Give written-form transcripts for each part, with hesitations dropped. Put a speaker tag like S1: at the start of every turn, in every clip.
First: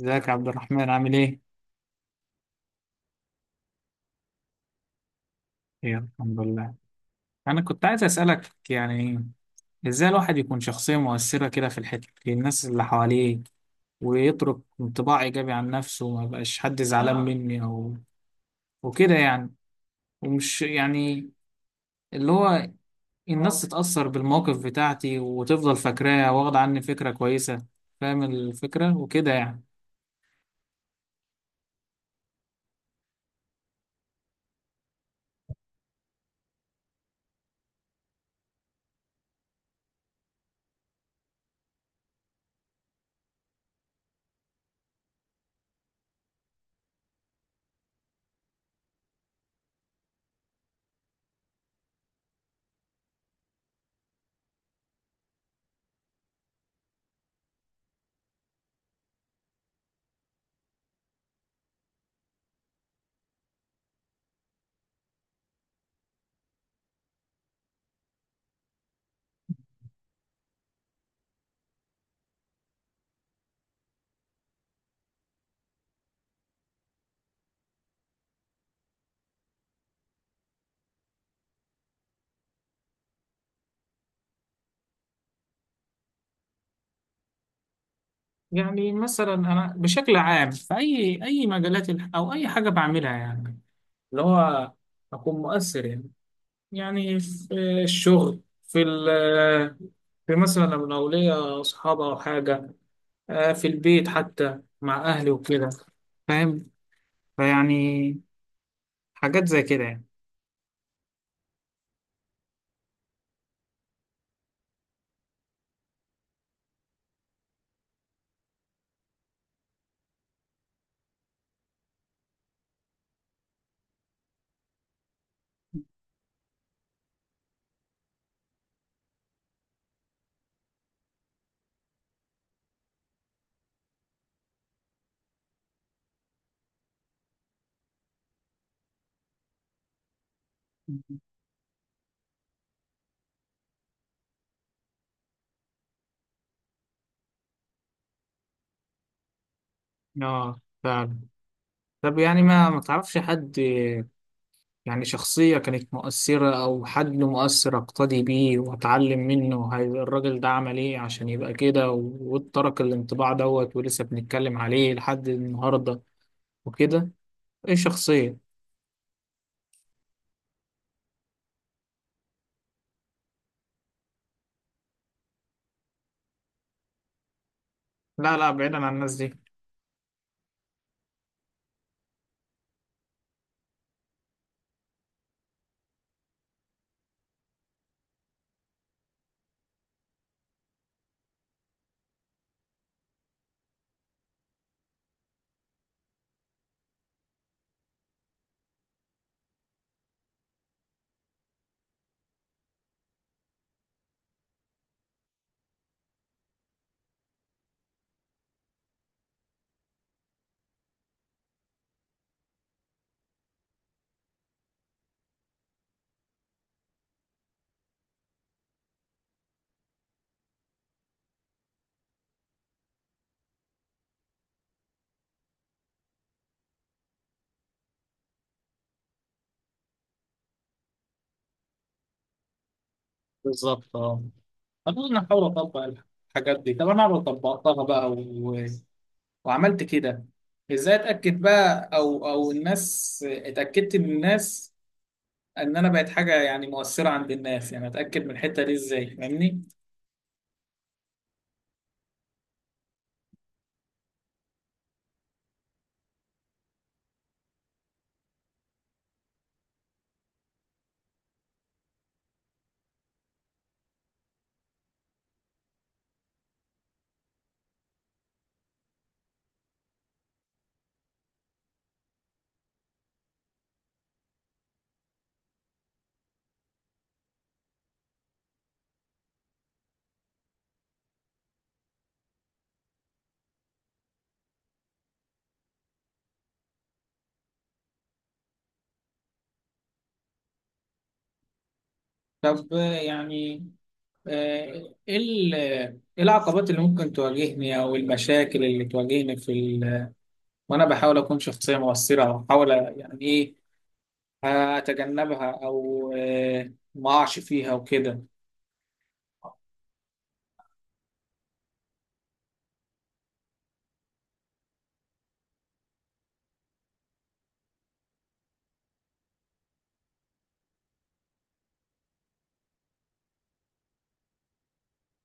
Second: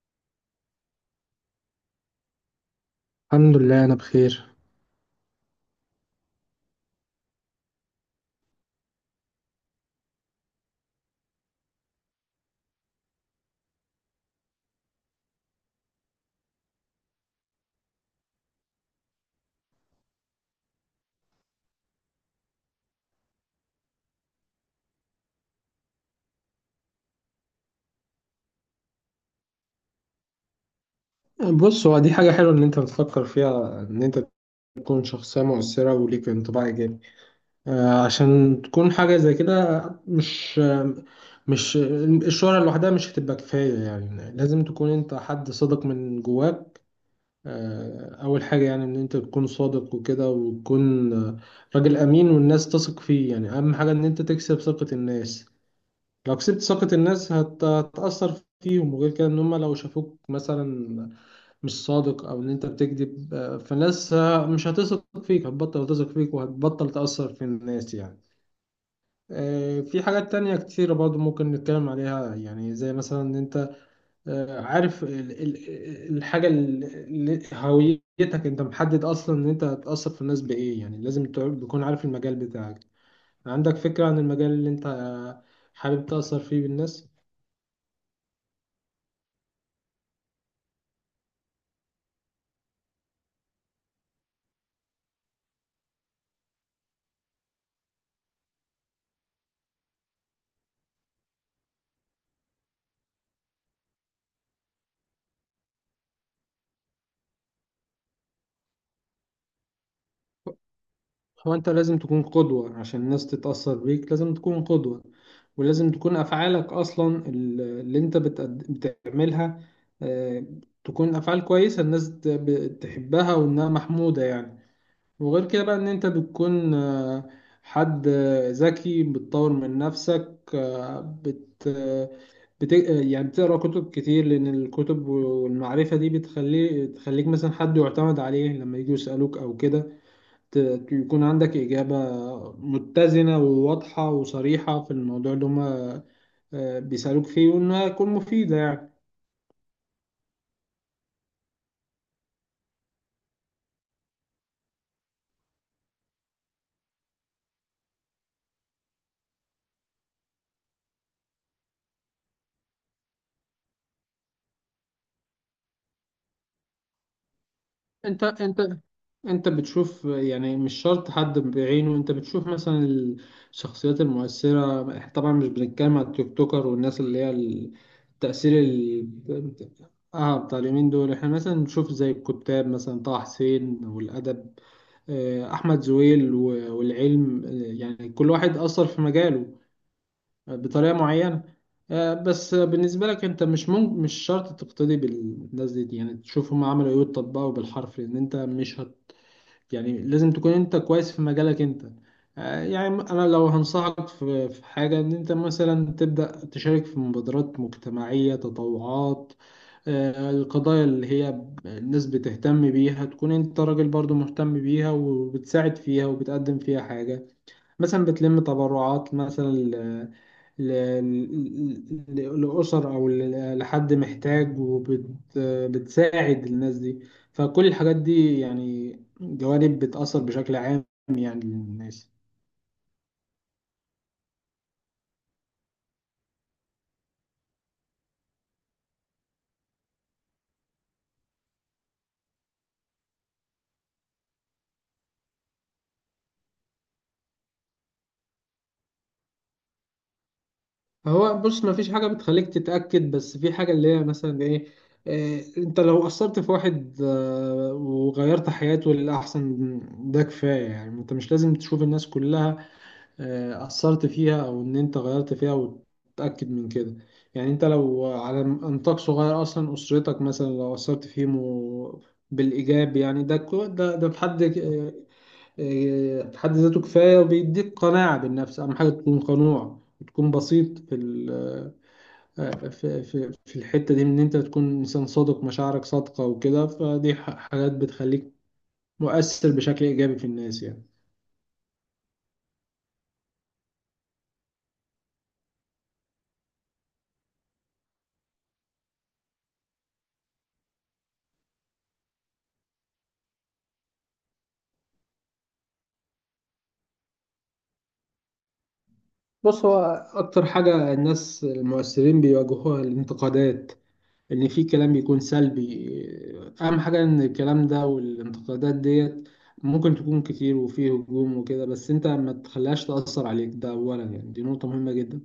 S1: ازيك يا عبد الرحمن، عامل ايه؟
S2: الحمد لله انا بخير.
S1: ايه، الحمد لله. انا كنت عايز اسالك يعني ازاي الواحد يكون شخصيه مؤثره كده في الحته، في الناس اللي حواليه، ويترك انطباع ايجابي عن نفسه، وما يبقاش حد زعلان مني او وكده يعني. ومش يعني اللي هو الناس تتاثر بالموقف بتاعتي وتفضل فاكراه، واخد عني فكره كويسه، فاهم الفكره وكده يعني.
S2: بص، هو دي حاجة حلوة ان انت بتفكر فيها، ان انت تكون شخصية مؤثرة وليك انطباع ايجابي. آه، عشان تكون حاجة زي كده، مش مش الشهرة لوحدها مش هتبقى كفاية، يعني لازم تكون انت حد صادق من جواك. آه، اول حاجة يعني ان انت تكون صادق وكده، وتكون راجل امين والناس تثق فيه. يعني اهم حاجة ان انت تكسب ثقة الناس. لو كسبت ثقة الناس هتأثر فيهم. وغير كده، ان هم لو شافوك مثلا مش صادق او ان انت بتكذب، فالناس مش هتثق فيك، هتبطل تثق فيك وهتبطل تأثر في الناس يعني. في حاجات تانية كتيرة برضو ممكن نتكلم عليها، يعني زي مثلا ان انت عارف الحاجة اللي هويتك انت محدد اصلا ان انت هتأثر في الناس بايه. يعني لازم تكون عارف المجال بتاعك، عندك فكرة عن المجال اللي انت حابب تأثر فيه بالناس.
S1: يعني مثلا انا بشكل عام في اي مجالات او اي حاجه بعملها يعني، اللي هو أكون مؤثر يعني. يعني في الشغل، في مثلا لما لو الأولية أصحاب أو حاجة، في البيت حتى مع أهلي وكده. فاهم، فيعني حاجات زي كده يعني.
S2: هو انت لازم تكون قدوة عشان الناس تتأثر بيك، لازم تكون قدوة. ولازم تكون أفعالك أصلا اللي انت بتعملها آه، تكون أفعال كويسة الناس تحبها وإنها محمودة يعني. وغير كده بقى، إن انت بتكون حد ذكي، بتطور من نفسك، آه، بت آه، بت يعني بتقرأ كتب كتير، لأن الكتب والمعرفة دي تخليك مثلا حد يعتمد عليه لما يجوا يسألوك أو كده. يكون عندك إجابة متزنة وواضحة وصريحة في الموضوع اللي هما بيسألوك فيه، وإنها تكون مفيدة يعني.
S1: اه فعلا. طب يعني ما تعرفش حد يعني شخصية كانت مؤثرة أو حد مؤثر أقتدي بيه وأتعلم منه؟ هاي الراجل ده عمل إيه عشان يبقى كده، وترك الانطباع دوت ولسه بنتكلم عليه لحد النهاردة وكده؟ إيه
S2: أنت
S1: شخصية؟
S2: أنت أنت بتشوف، يعني مش شرط حد بعينه. أنت بتشوف مثلا الشخصيات المؤثرة. طبعا مش بنتكلم على التيك توكر والناس اللي هي
S1: لا لا،
S2: التأثير
S1: بعيدا عن
S2: ال-
S1: الناس دي.
S2: اه بتاع اليومين دول. احنا مثلا نشوف زي الكتاب، مثلا طه حسين والأدب، أحمد زويل والعلم. يعني كل واحد أثر في مجاله بطريقة معينة. بس بالنسبة لك انت مش ممكن، مش شرط تقتدي بالناس دي، يعني تشوف هم عملوا ايه وتطبقه بالحرف، لان انت مش هت يعني لازم تكون انت كويس في مجالك انت. يعني انا لو هنصحك في حاجة، ان انت مثلا تبدأ تشارك في مبادرات مجتمعية، تطوعات. القضايا اللي هي الناس بتهتم بيها تكون انت راجل برضو مهتم بيها وبتساعد فيها وبتقدم فيها حاجة، مثلا بتلم تبرعات مثلا ل- لأسر أو لحد محتاج وبتساعد الناس دي. فكل الحاجات دي يعني جوانب بتأثر بشكل عام يعني للناس.
S1: بالظبط اه. انا احاول اطبق الحاجات دي. طب انا لو طبقتها بقى وعملت كده، ازاي اتاكد بقى، او الناس اتاكدت من الناس ان انا بقت حاجه يعني مؤثره عند الناس؟ يعني اتاكد من الحته دي ازاي؟ فاهمني؟
S2: هو بص، ما فيش حاجة بتخليك تتأكد، بس في حاجة اللي هي مثلا إيه إيه، أنت لو أثرت في واحد وغيرت حياته للأحسن، ده كفاية. يعني أنت مش لازم تشوف الناس كلها أثرت فيها أو إن أنت غيرت فيها وتتأكد من كده. يعني أنت لو على نطاق صغير أصلا، أسرتك مثلا لو أثرت فيهم بالإيجاب، يعني ده ده في حد في حد ذاته كفاية، وبيديك قناعة بالنفس. أهم حاجة تكون قنوع وتكون بسيط في ال آه، في في الحتة دي، من إن أنت تكون إنسان صادق، مشاعرك صادقة وكده. فدي حاجات بتخليك مؤثر بشكل إيجابي في الناس يعني.
S1: طب يعني إيه العقبات اللي ممكن تواجهني او المشاكل اللي تواجهني في وانا بحاول اكون شخصيه مؤثره، او احاول يعني ايه هتجنبها او ما اقعش فيها وكده؟
S2: بص هو أكتر حاجة الناس المؤثرين بيواجهوها الانتقادات، إن في كلام بيكون سلبي. أهم حاجة إن الكلام ده والانتقادات ديت ممكن تكون كتير وفيه هجوم وكده، بس أنت ما تخليهاش تأثر عليك. ده أولا، يعني دي نقطة مهمة جدا.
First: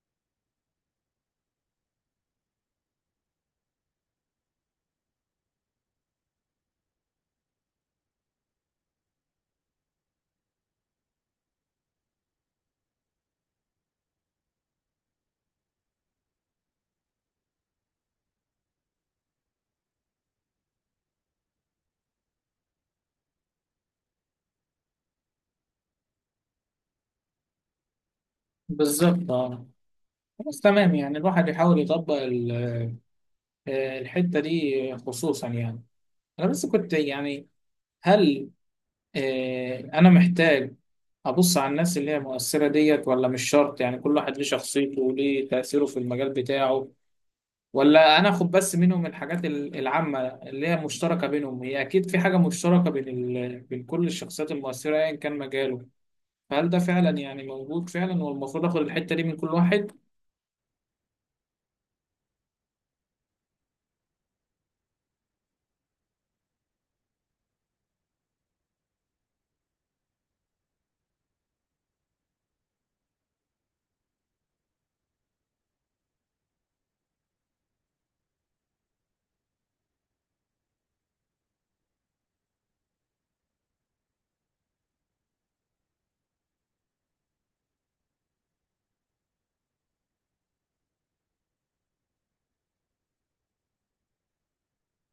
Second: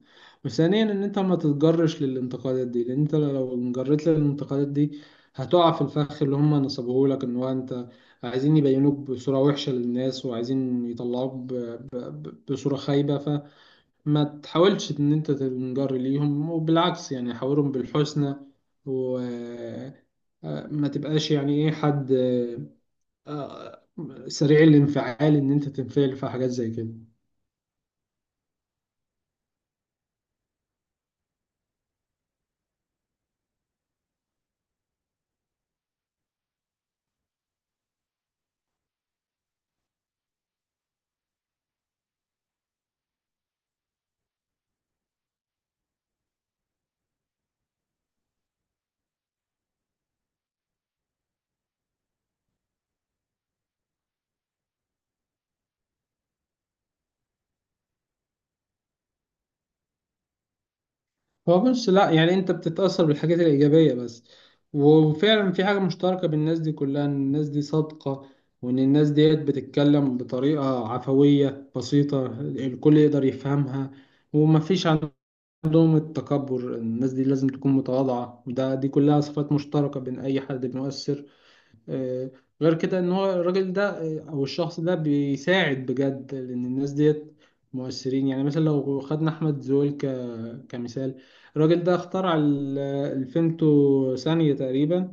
S2: وثانيا، إن أنت ما تتجرش للانتقادات دي، لأن أنت لو انجريت للانتقادات دي هتقع في الفخ اللي هم نصبوهولك. إن هو أنت عايزين يبينوك بصورة وحشة للناس، وعايزين يطلعوك بصورة خايبة. ف ما تحاولش ان انت تنجر ليهم، وبالعكس يعني حاورهم بالحسنى. وما تبقاش يعني ايه، حد آه، سريع الانفعال، ان انت تنفعل في حاجات زي كده.
S1: بالظبط اه. خلاص تمام. يعني الواحد يحاول يطبق الحتة دي خصوصا، يعني انا بس كنت يعني، هل انا محتاج ابص على الناس اللي هي مؤثرة ديت، ولا مش شرط؟ يعني كل واحد ليه شخصيته وليه تأثيره في المجال بتاعه، ولا انا اخد بس منهم الحاجات العامة اللي هي مشتركة بينهم؟ هي اكيد في حاجة مشتركة بين بين كل الشخصيات المؤثرة ايا كان مجاله. فهل ده فعلا يعني موجود فعلا، والمفروض اخد الحتة دي من كل واحد؟
S2: هو بص، لا يعني انت بتتأثر بالحاجات الإيجابية بس. وفعلا في حاجة مشتركة بين الناس دي كلها، ان الناس دي صادقة، وان الناس ديت بتتكلم بطريقة عفوية بسيطة الكل يقدر يفهمها. ومفيش عندهم التكبر، الناس دي لازم تكون متواضعة. ده دي كلها صفات مشتركة بين أي حد بيؤثر. آه، غير كده إن هو الراجل ده أو الشخص ده بيساعد بجد، لأن الناس ديت مؤثرين. يعني مثلا لو خدنا أحمد زويل كمثال، الراجل ده اخترع الفيمتو ثانية تقريبا،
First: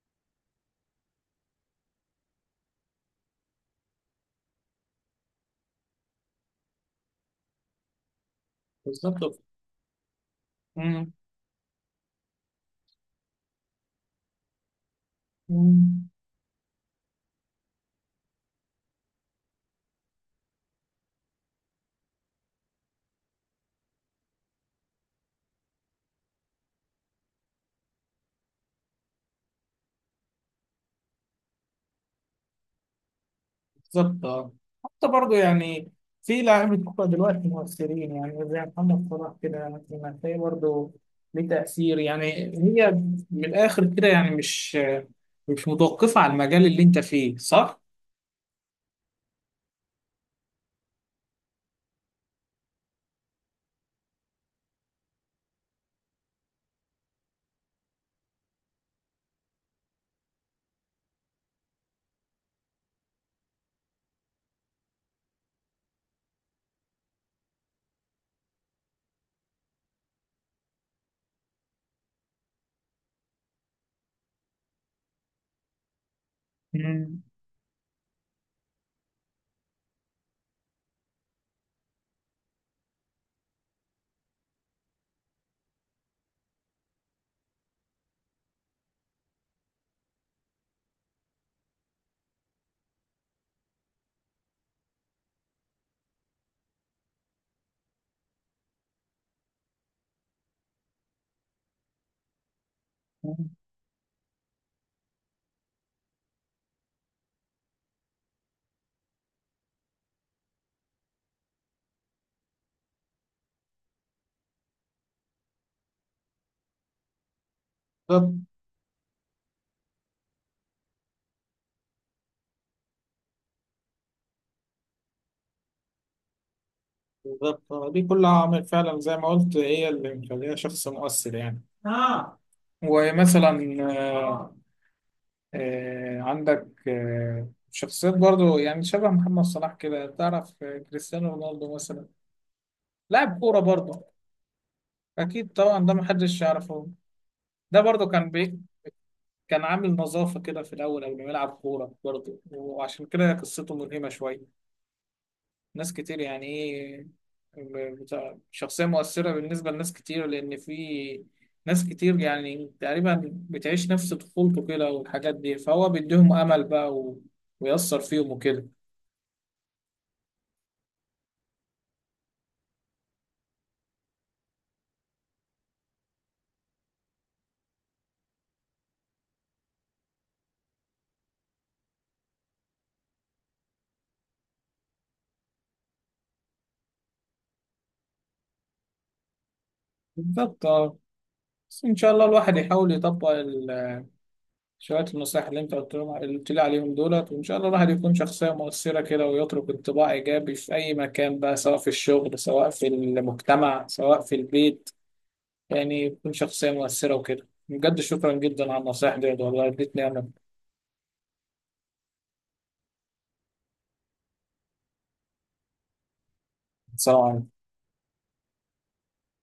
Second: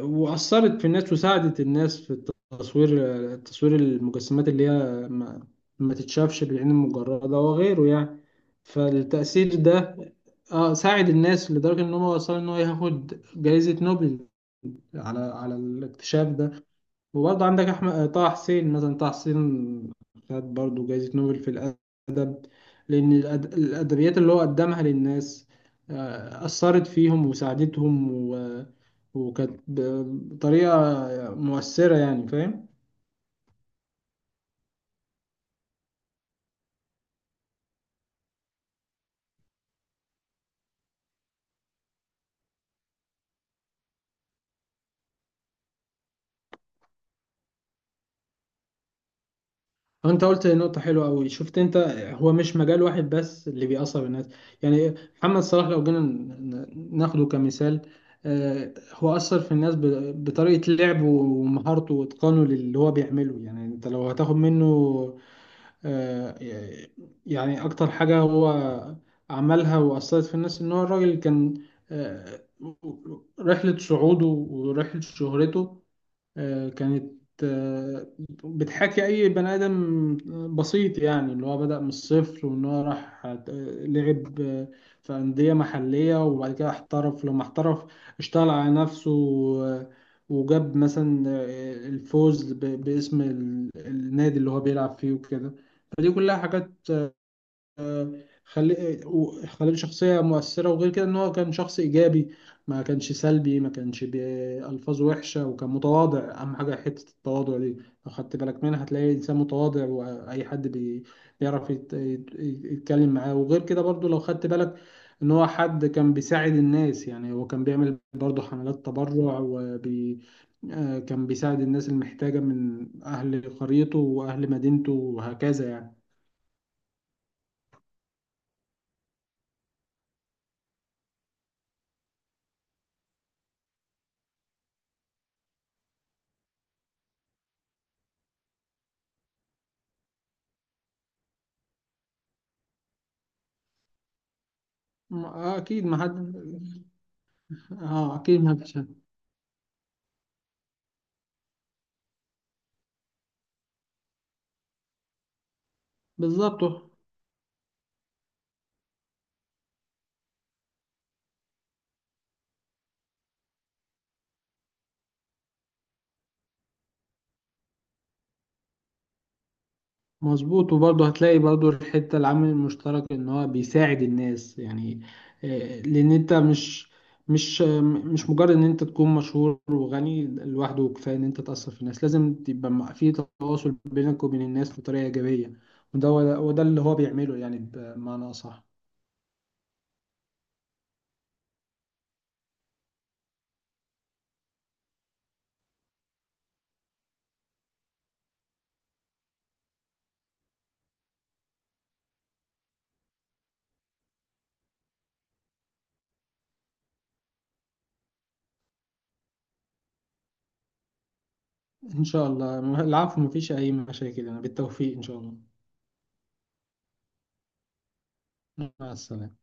S2: وأثرت في الناس وساعدت الناس في التصوير، تصوير المجسمات اللي هي ما تتشافش بالعين المجردة وغيره يعني.
S1: بالظبط.
S2: فالتأثير ده ساعد
S1: مم.
S2: الناس لدرجة إن هو وصل إن هو ياخد جائزة نوبل على على
S1: مم.
S2: الاكتشاف ده. وبرضه عندك أحمد طه حسين، مثلا طه حسين خد برضه جايزة نوبل في الأدب، لأن الأدبيات اللي هو قدمها للناس أثرت فيهم وساعدتهم، و... وكانت بطريقة مؤثرة يعني. فاهم؟
S1: بالظبط آه. حتى برضه يعني في لاعيبة كورة دلوقتي مؤثرين، يعني زي محمد صلاح كده مثلا هتلاقيه برضه ليه تأثير يعني. هي، من الآخر كده يعني، مش متوقفة على المجال اللي أنت فيه، صح؟
S2: انت قلت نقطة حلوة قوي، شفت انت، هو مش مجال واحد بس اللي بيأثر الناس. يعني محمد صلاح لو جينا ناخده كمثال، هو أثر في الناس بطريقة لعبه ومهارته وإتقانه للي هو بيعمله. يعني انت لو هتاخد منه، آه، يعني أكتر حاجة هو عملها وأثرت في الناس ان هو الراجل كان آه، رحلة صعوده ورحلة شهرته كانت
S1: مم.
S2: آه، بتحكي أي بني آدم بسيط، يعني اللي هو بدأ من الصفر، وإن هو راح لعب في أندية محلية، وبعد كده احترف. لما احترف اشتغل على نفسه آه، وجاب مثلا الفوز باسم النادي اللي هو بيلعب فيه وكده. فدي كلها حاجات خلي خليه شخصية مؤثرة. وغير كده إن هو كان شخص إيجابي، ما كانش
S1: مم.
S2: سلبي، ما كانش بألفاظ وحشة، وكان متواضع. أهم حاجة حتة التواضع دي، لو خدت بالك منها هتلاقي إنسان متواضع، وأي حد بيعرف يتكلم معاه. وغير كده برضو لو خدت بالك إن هو حد كان بيساعد الناس، يعني هو كان بيعمل
S1: بالظبط.
S2: برضو حملات تبرع وبي آه، كان بيساعد الناس المحتاجة من أهل قريته وأهل مدينته وهكذا يعني.
S1: بالظبط دي كلها عوامل فعلا زي ما قلت هي اللي مخليها شخص مؤثر يعني. آه. ومثلا آه، عندك شخصيات برضو، يعني شبه محمد صلاح كده. تعرف كريستيانو رونالدو مثلا؟ لاعب كورة برضو. أكيد طبعا،
S2: أكيد
S1: ده
S2: ما حد.
S1: محدش يعرفه. ده برضو
S2: اه
S1: كان
S2: اكيد محدش هيعمل.
S1: كان عامل نظافة كده في الأول قبل ما يلعب كورة برضو، وعشان كده قصته ملهمة شوية. ناس كتير يعني
S2: بالظبط،
S1: إيه، شخصية مؤثرة بالنسبة لناس كتير، لأن في ناس كتير يعني تقريبا بتعيش نفس طفولته كده والحاجات دي، فهو بيديهم أمل بقى ويأثر فيهم وكده.
S2: مظبوط. وبرضه هتلاقي برضه الحته، العامل المشترك ان هو بيساعد الناس يعني. لان انت مش مش مجرد ان انت تكون مشهور وغني لوحده كفايه ان انت تاثر في الناس. لازم تبقى في تواصل بينك وبين الناس بطريقه ايجابيه، وده اللي هو بيعمله يعني بمعنى اصح.
S1: بالظبط اه. بس ان شاء الله الواحد يحاول يطبق شويه النصائح اللي انت قلت لهم، اللي قلت لي عليهم دولت، وان شاء الله الواحد يكون شخصيه مؤثره كده ويترك انطباع ايجابي في اي مكان بقى، سواء في الشغل، سواء في المجتمع، سواء في البيت. يعني يكون شخصيه مؤثره وكده. بجد شكرا جدا على النصائح ديت، والله اديتني انا
S2: ان شاء الله العفو، مفيش اي مشاكل انا، بالتوفيق ان شاء الله.
S1: سواء
S2: مع السلامه.